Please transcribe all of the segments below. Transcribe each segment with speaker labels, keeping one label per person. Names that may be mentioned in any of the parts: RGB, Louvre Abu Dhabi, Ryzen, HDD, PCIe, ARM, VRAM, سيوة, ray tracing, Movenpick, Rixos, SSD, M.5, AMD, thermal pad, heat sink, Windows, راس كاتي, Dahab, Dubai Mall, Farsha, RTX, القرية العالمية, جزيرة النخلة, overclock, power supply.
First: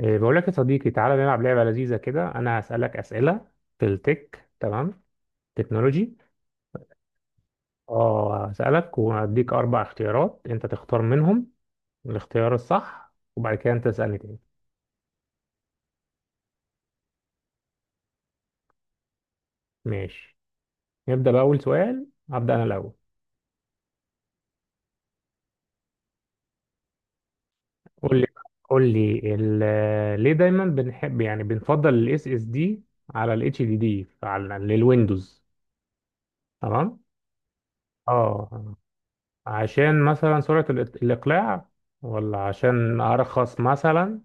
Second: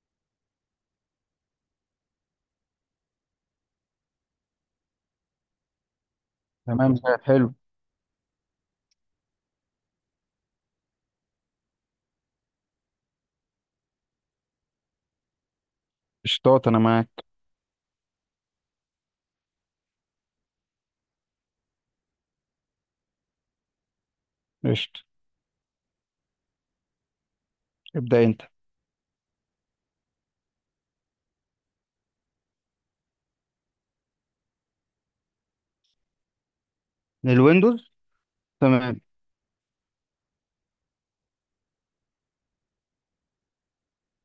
Speaker 1: بقول لك يا صديقي، تعالى نلعب لعبة لذيذة كده. أنا هسألك أسئلة في التك، تمام؟ تكنولوجي.
Speaker 2: تمام، زي حلو.
Speaker 1: اه، هسألك وهديك أربع اختيارات، أنت تختار منهم الاختيار الصح، وبعد كده أنت تسألني تاني.
Speaker 2: قشطات، انا معاك.
Speaker 1: ماشي، نبدأ بأول سؤال. هبدأ أنا الأول.
Speaker 2: قشط،
Speaker 1: قول
Speaker 2: ابدأ
Speaker 1: لي،
Speaker 2: انت.
Speaker 1: ليه دايما بنحب يعني بنفضل ال SSD على ال HDD على للويندوز؟ تمام.
Speaker 2: الويندوز.
Speaker 1: اه،
Speaker 2: تمام.
Speaker 1: عشان مثلا سرعة الإقلاع، ولا عشان أرخص مثلا،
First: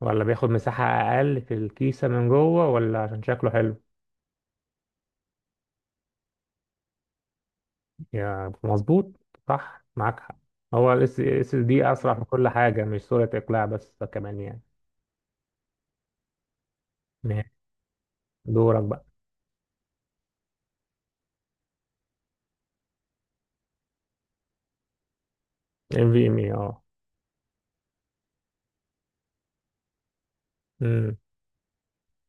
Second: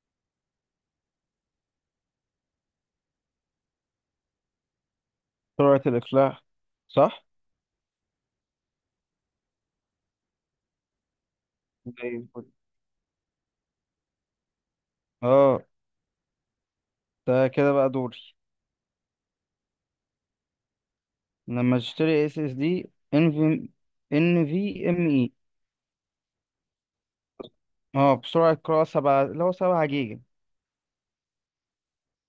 Speaker 1: ولا بياخد مساحة أقل في الكيسة من جوه، ولا عشان شكله حلو؟
Speaker 2: سرعة الإقلاع. صح.
Speaker 1: يا مظبوط، صح، معاك حق. هو ال اس اس دي
Speaker 2: زي
Speaker 1: أسرع في
Speaker 2: الفل.
Speaker 1: كل حاجة، مش سرعة إقلاع بس، كمان يعني.
Speaker 2: اه ده
Speaker 1: ماشي،
Speaker 2: كده بقى دوري.
Speaker 1: دورك بقى.
Speaker 2: لما اشتري اس اس دي ان في، ام اي.
Speaker 1: ام في ام اي، اه.
Speaker 2: اه بسرعة قراءة سبعة اللي هو سبعة جيجا.
Speaker 1: امم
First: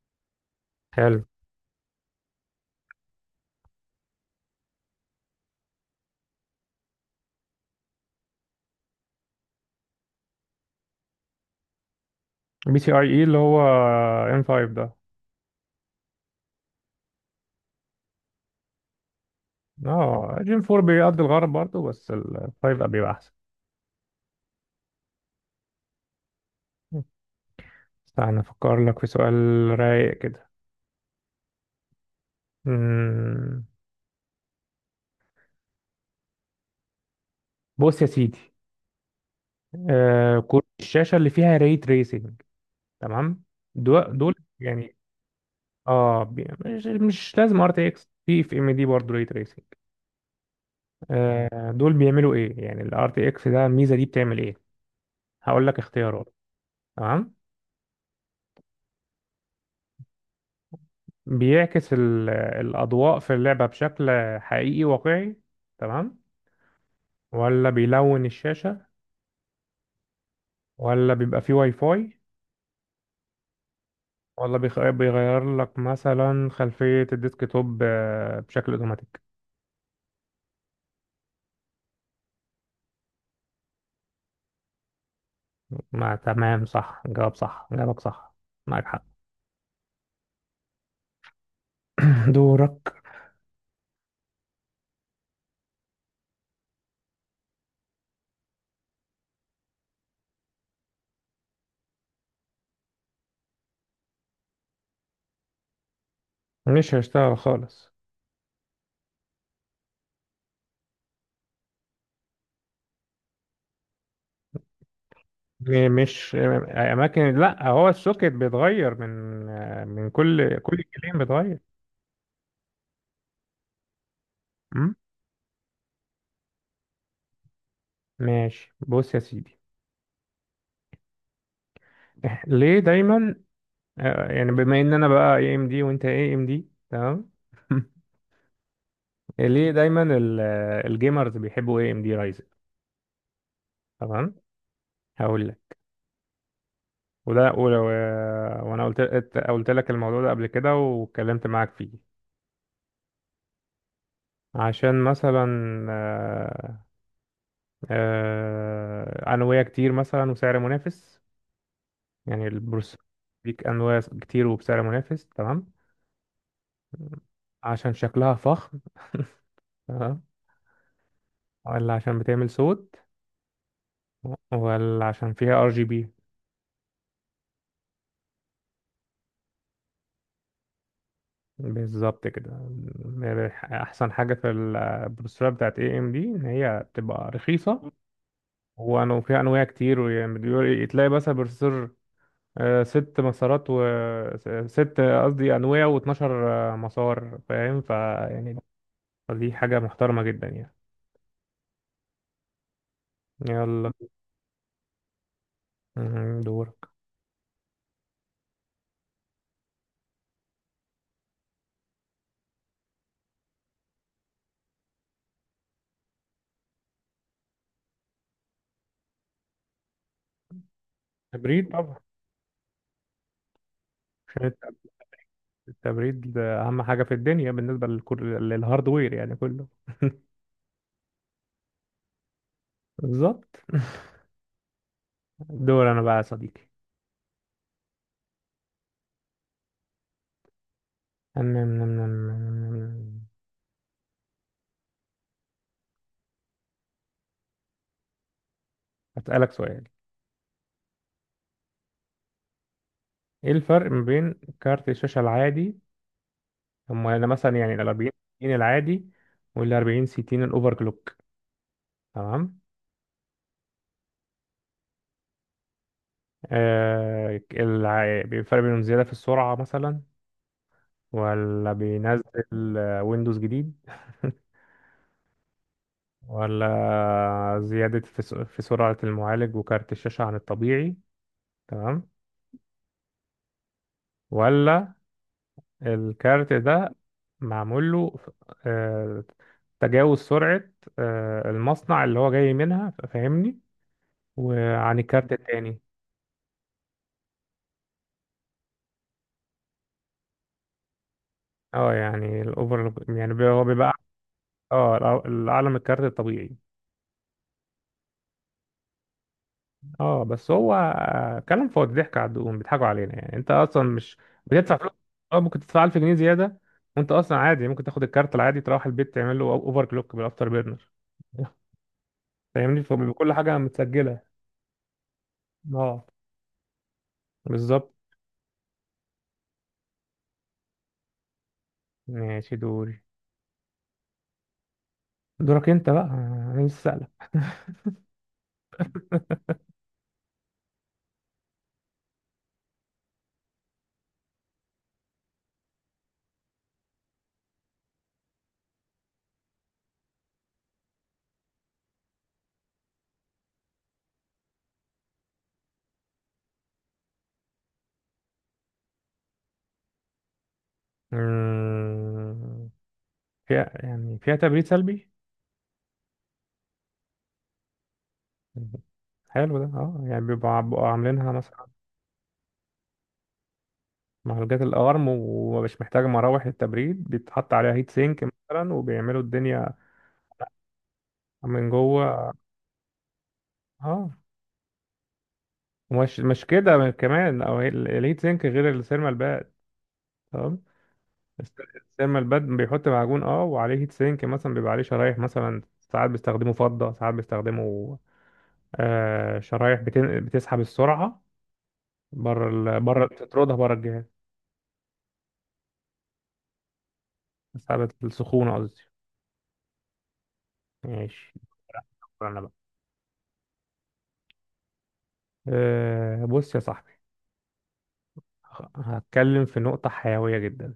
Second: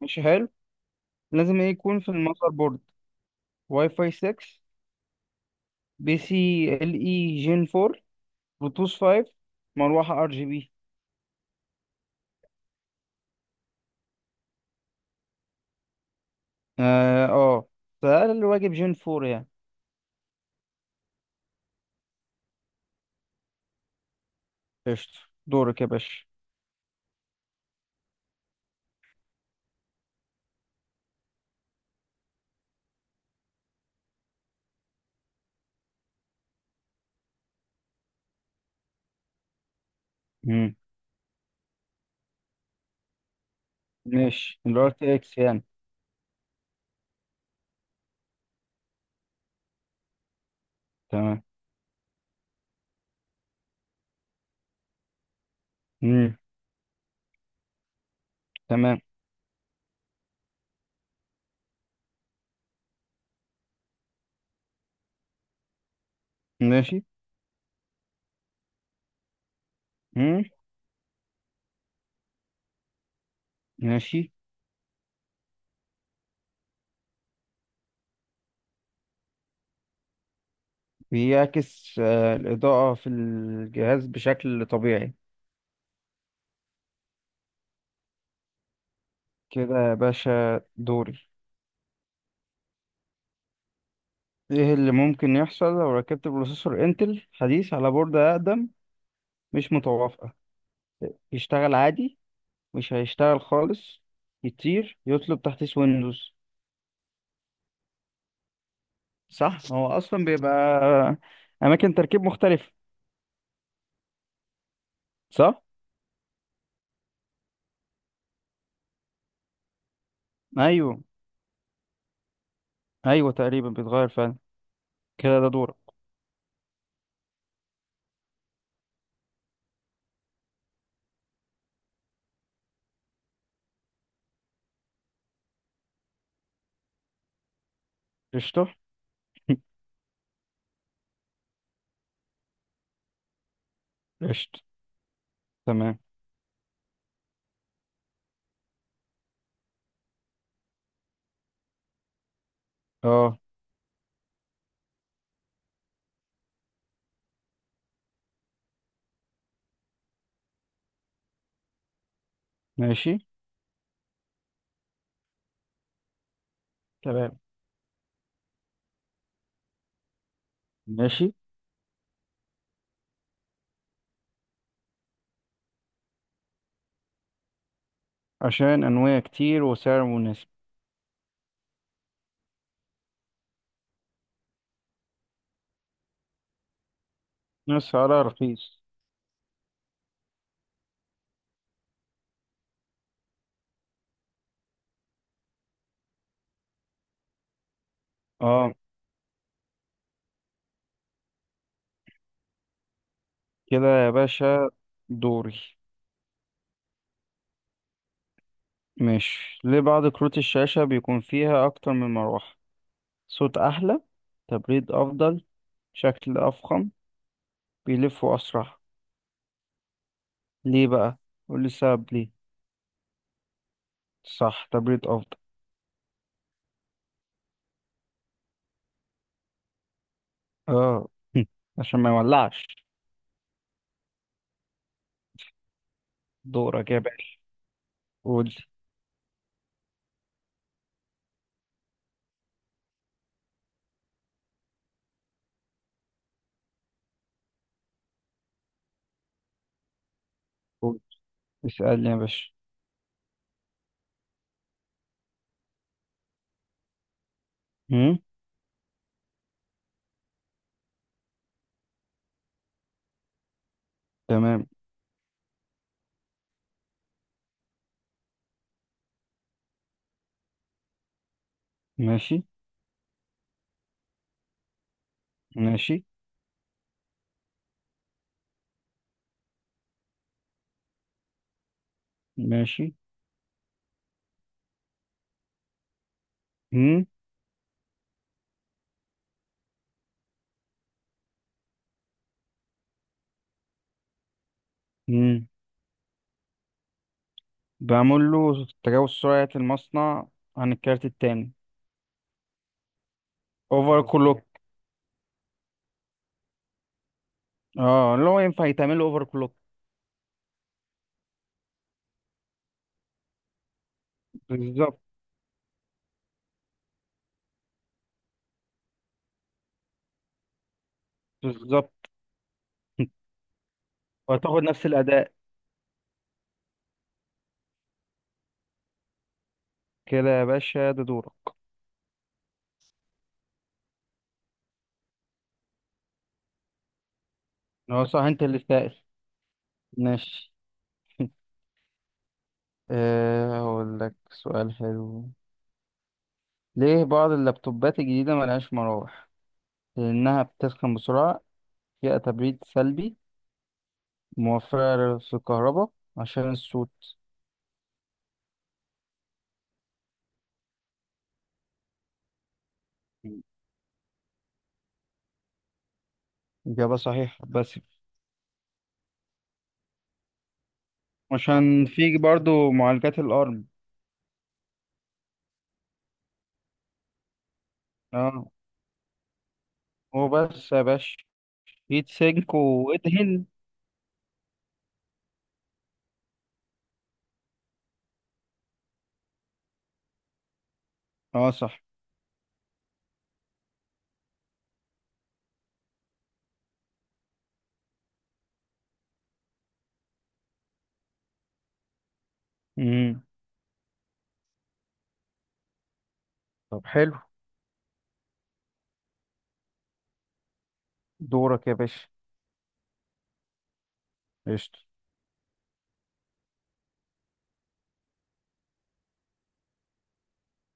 Speaker 2: مش حلو،
Speaker 1: حلو.
Speaker 2: لازم ايه يكون في المذر بورد؟ واي فاي 6، بي سي ال اي جين 4، بلوتوث 5، مروحة ار جي بي.
Speaker 1: بي سي اي اي اللي هو ام 5 ده؟
Speaker 2: اه، ده أقل واجب جين 4 يعني.
Speaker 1: اه، جيم 4 بيقضي الغرض برضه، بس ال 5 بيبقى أحسن.
Speaker 2: قشطة، دورك يا باشا.
Speaker 1: استنى افكر لك في سؤال. رايق كده. امم بص يا سيدي، آه، كروت
Speaker 2: مم.
Speaker 1: الشاشة اللي فيها ري تريسنج، تمام؟ دول
Speaker 2: ماشي، الار
Speaker 1: يعني،
Speaker 2: تي اكس يعني.
Speaker 1: اه مش لازم ار تي اكس، في في ام دي برضه ري تريسنج.
Speaker 2: تمام.
Speaker 1: آه، دول بيعملوا ايه؟ يعني الار تي اكس ده، الميزه دي بتعمل ايه؟ هقول لك اختيارات.
Speaker 2: مم.
Speaker 1: تمام.
Speaker 2: تمام.
Speaker 1: بيعكس الاضواء في اللعبه بشكل حقيقي واقعي، تمام؟
Speaker 2: ماشي.
Speaker 1: ولا بيلون الشاشه؟
Speaker 2: مم.
Speaker 1: ولا بيبقى فيه واي فاي؟
Speaker 2: ماشي.
Speaker 1: ولا بيغير لك مثلا خلفيه الديسك توب بشكل اوتوماتيك؟
Speaker 2: بيعكس آه، الإضاءة في الجهاز بشكل طبيعي.
Speaker 1: ما تمام، صح، جواب صح، جوابك صح، معاك حق.
Speaker 2: كده يا باشا دوري.
Speaker 1: دورك.
Speaker 2: ايه اللي ممكن يحصل لو ركبت بروسيسور انتل حديث على بوردة أقدم مش متوافقة؟ يشتغل عادي، مش هيشتغل خالص، يطير يطلب تحديث ويندوز.
Speaker 1: مش هيشتغل خالص.
Speaker 2: صح، هو أصلا بيبقى أماكن تركيب مختلفة، صح؟
Speaker 1: يعني مش اماكن، لا، هو السوكت بيتغير من كل
Speaker 2: أيوه،
Speaker 1: جيلين بيتغير.
Speaker 2: أيوه تقريبا بيتغير فعلا.
Speaker 1: أم؟
Speaker 2: كده ده دورك.
Speaker 1: ماشي، بص يا سيدي. ليه دايما يعني بما ان انا بقى اي ام دي وانت اي ام دي، تمام؟
Speaker 2: قشطة.
Speaker 1: ليه دايما الجيمرز بيحبوا اي ام دي رايزن؟ تمام.
Speaker 2: قشطة.
Speaker 1: هقول لك.
Speaker 2: تمام.
Speaker 1: وده ولو وانا قلت لك الموضوع ده قبل كده واتكلمت معاك فيه.
Speaker 2: اه.
Speaker 1: عشان مثلا، آه، أنوية كتير مثلا وسعر منافس، يعني البروسيسور
Speaker 2: ماشي.
Speaker 1: ليك أنواع كتير وبسعر منافس، تمام؟
Speaker 2: تمام.
Speaker 1: عشان شكلها فخم، تمام؟
Speaker 2: ماشي.
Speaker 1: ولا عشان بتعمل صوت؟ ولا عشان فيها ار جي بي؟
Speaker 2: عشان أنواع كتير وسعر مناسب.
Speaker 1: بالظبط كده. احسن حاجه في البروسيسورات بتاعت اي ام دي ان هي بتبقى رخيصه،
Speaker 2: سعرها رخيص.
Speaker 1: وفيها انواع كتير، ويعني تلاقي مثلا بروسيسور ست مسارات، و ست قصدي انويه و12 مسار، فاهم؟ فيعني
Speaker 2: اه.
Speaker 1: فدي حاجة محترمة جدا يعني.
Speaker 2: كده
Speaker 1: يلا.
Speaker 2: يا باشا دوري.
Speaker 1: مهم. دورك.
Speaker 2: ماشي، ليه بعض كروت الشاشة بيكون فيها أكتر من مروحة؟ صوت أحلى، تبريد أفضل، شكل أفخم، بيلفوا أسرع. ليه بقى؟ قولي
Speaker 1: تبريد طبعا.
Speaker 2: سبب ليه.
Speaker 1: عشان
Speaker 2: صح، تبريد أفضل.
Speaker 1: التبريد ده أهم حاجة في الدنيا بالنسبة للهاردوير يعني كله.
Speaker 2: اه. عشان ما يولعش.
Speaker 1: بالظبط. دور أنا بقى يا صديقي.
Speaker 2: دورك يا باشا، قول.
Speaker 1: أم- أم- أم- أم- هسألك سؤال.
Speaker 2: قول، اسألني يا باشا.
Speaker 1: إيه الفرق ما بين كارت الشاشة العادي، هم أنا مثلا يعني ال 40
Speaker 2: هم؟
Speaker 1: 60 العادي، وال 40 60 الأوفر كلوك، تمام؟
Speaker 2: تمام.
Speaker 1: آه الفرق بينهم زيادة في السرعة مثلا، ولا بينزل
Speaker 2: ماشي.
Speaker 1: ويندوز جديد؟
Speaker 2: ماشي.
Speaker 1: ولا زيادة في في سرعة المعالج وكارت الشاشة عن الطبيعي، تمام؟
Speaker 2: ماشي.
Speaker 1: ولا الكارت ده
Speaker 2: مم.
Speaker 1: معمول له آه، تجاوز سرعة المصنع اللي هو جاي منها، فاهمني، وعن الكارت
Speaker 2: مم.
Speaker 1: التاني؟
Speaker 2: بعمل له تجاوز سرعة المصنع عن الكارت التاني.
Speaker 1: اه يعني الاوفر يعني هو بيبقى
Speaker 2: اوفر كلوك.
Speaker 1: اه الأعلى من الكارت الطبيعي.
Speaker 2: اه، اللي هو ينفع يتعمل له اوفر كلوك.
Speaker 1: اه بس هو كلام فاضي، ضحك على الدقون، بيضحكوا علينا، يعني انت اصلا مش بتدفع فلوس.
Speaker 2: بالظبط.
Speaker 1: اه ممكن تدفع 1000 جنيه زياده، وانت اصلا عادي ممكن تاخد الكارت العادي تروح البيت تعمل له اوفر كلوك بالافتر بيرنر،
Speaker 2: بالظبط.
Speaker 1: فاهمني؟ فبيبقى كل حاجه متسجله.
Speaker 2: وهتاخد نفس الأداء.
Speaker 1: اه، بالظبط.
Speaker 2: كده يا باشا ده دورك.
Speaker 1: ماشي دوري. دورك انت بقى، انا لسه سألك.
Speaker 2: هو صح انت اللي سائل. ماشي. أه هقول لك سؤال حلو. ليه بعض اللابتوبات الجديدة ملهاش مراوح؟ لأنها بتسخن بسرعة، فيها تبريد سلبي، موفرة في الكهرباء، عشان الصوت.
Speaker 1: مم، فيها فيها تبريد سلبي.
Speaker 2: إجابة صحيحة بس.
Speaker 1: مم. حلو ده. اه يعني بيبقوا عاملينها مثلا
Speaker 2: عشان في برضو معالجات الأرم.
Speaker 1: معالجات الأرم ومش محتاج مراوح للتبريد، بيتحط عليها هيت سينك
Speaker 2: اه.
Speaker 1: مثلا وبيعملوا الدنيا
Speaker 2: هو بس يا باشا
Speaker 1: من
Speaker 2: هيت
Speaker 1: جوه.
Speaker 2: سينك وادهن.
Speaker 1: اه، ومش مش كده كمان، أو الهيت سينك غير السيرمال باد، تمام؟
Speaker 2: اه صح.
Speaker 1: السيرمال باد بيحط معجون اه وعليه هيت سينك، مثلا بيبقى عليه شرايح، مثلا ساعات بيستخدموا فضة، ساعات بيستخدموا آه شرايح بتسحب السرعة بره بره،
Speaker 2: مم.
Speaker 1: تطردها بره الجهاز.
Speaker 2: طب حلو.
Speaker 1: بتسحب السخونة قصدي. ماشي.
Speaker 2: دورك يا باشا.
Speaker 1: دور أنا بقى.
Speaker 2: قشطة.
Speaker 1: آه بص يا صاحبي، هتكلم في نقطة حيوية جدا.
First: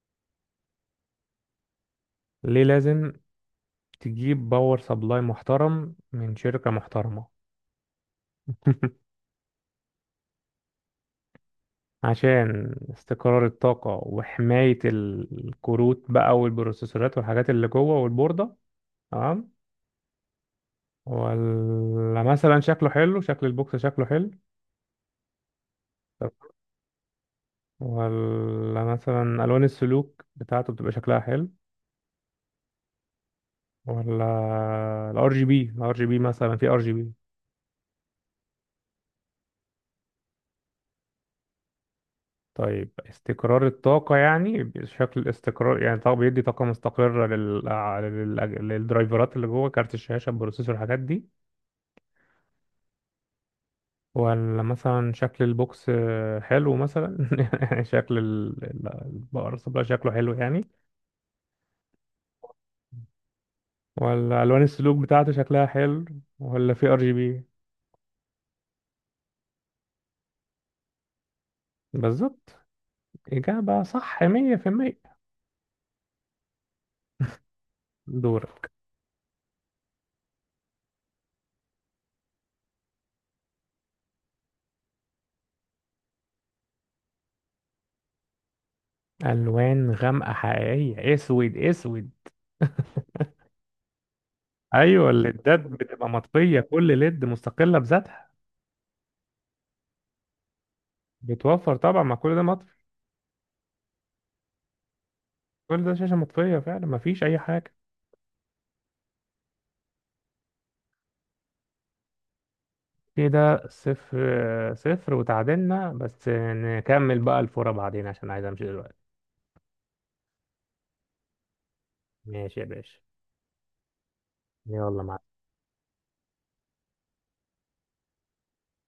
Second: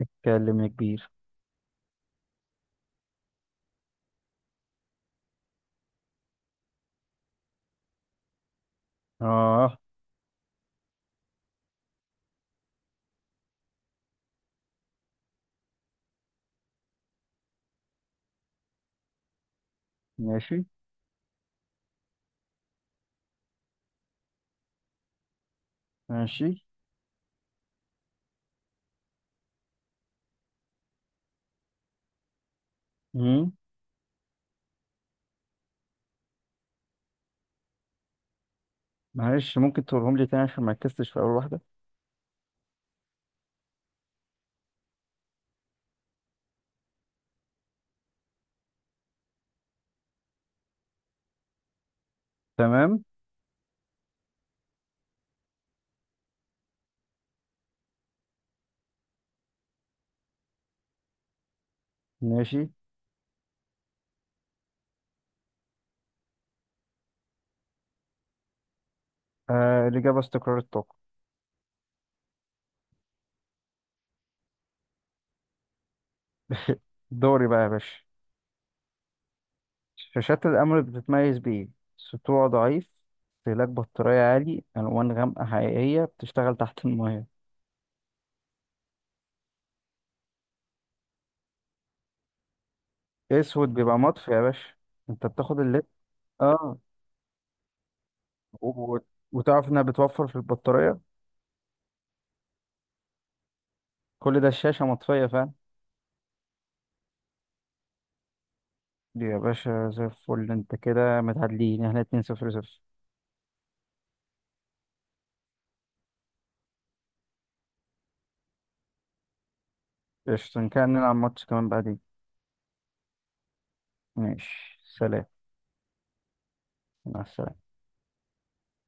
Speaker 2: اتكلم يا كبير.
Speaker 1: ليه لازم تجيب باور سبلاي محترم من شركة محترمة؟
Speaker 2: اه.
Speaker 1: عشان استقرار الطاقة، وحماية الكروت بقى والبروسيسورات والحاجات اللي جوه والبوردة، تمام؟
Speaker 2: ماشي.
Speaker 1: ولا مثلا شكله حلو، شكل البوكس شكله حلو؟ طب
Speaker 2: ماشي.
Speaker 1: ولا مثلا ألوان السلوك بتاعته بتبقى شكلها حلو؟
Speaker 2: مم.
Speaker 1: ولا الار جي بي مثلا، في ار جي بي؟
Speaker 2: معلش ممكن تقولهم لي تاني عشان ما ركزتش في أول واحدة.
Speaker 1: طيب، استقرار الطاقة يعني شكل استقرار، يعني طب بيدي طاقة مستقرة للدرايفرات اللي جوه كارت الشاشة، البروسيسور، الحاجات دي.
Speaker 2: تمام.
Speaker 1: ولا مثلا شكل البوكس حلو مثلا؟ شكل الباور سبلاي شكله حلو يعني؟
Speaker 2: ماشي.
Speaker 1: ولا ألوان السلوك بتاعته شكلها حلو؟ ولا في ار جي بي؟
Speaker 2: آه الإجابة استقرار الطاقة.
Speaker 1: بالظبط، إجابة صح 100%.
Speaker 2: دوري بقى يا باشا.
Speaker 1: دورك.
Speaker 2: شاشات الأمر بتتميز بإيه؟ سطوع ضعيف، استهلاك بطارية عالي، ألوان غامقة حقيقية، بتشتغل تحت الماية.
Speaker 1: ألوان غامقة حقيقية، أسود أسود.
Speaker 2: أسود بيبقى مطفي يا باشا.
Speaker 1: ايوه
Speaker 2: أنت
Speaker 1: الليدات
Speaker 2: بتاخد الليد،
Speaker 1: بتبقى مطفيه،
Speaker 2: آه،
Speaker 1: كل ليد مستقله بذاتها.
Speaker 2: و... وتعرف إنها بتوفر في البطارية.
Speaker 1: بتوفر طبعا، ما كل ده مطفي.
Speaker 2: كل ده الشاشة مطفية، فاهم.
Speaker 1: كل ده شاشة مطفية فعلا، ما فيش أي حاجة.
Speaker 2: دي يا باشا زي الفل. أنت كده متعادلين، إحنا اتنين صفر صفر.
Speaker 1: كده صفر صفر، وتعادلنا، بس نكمل بقى الفورة بعدين عشان عايز أمشي دلوقتي.
Speaker 2: قشطة، إن كان نلعب ماتش كمان بعدين.
Speaker 1: ماشي يا باشا.
Speaker 2: ماشي،
Speaker 1: يلا، مع
Speaker 2: سلام. مع السلامة.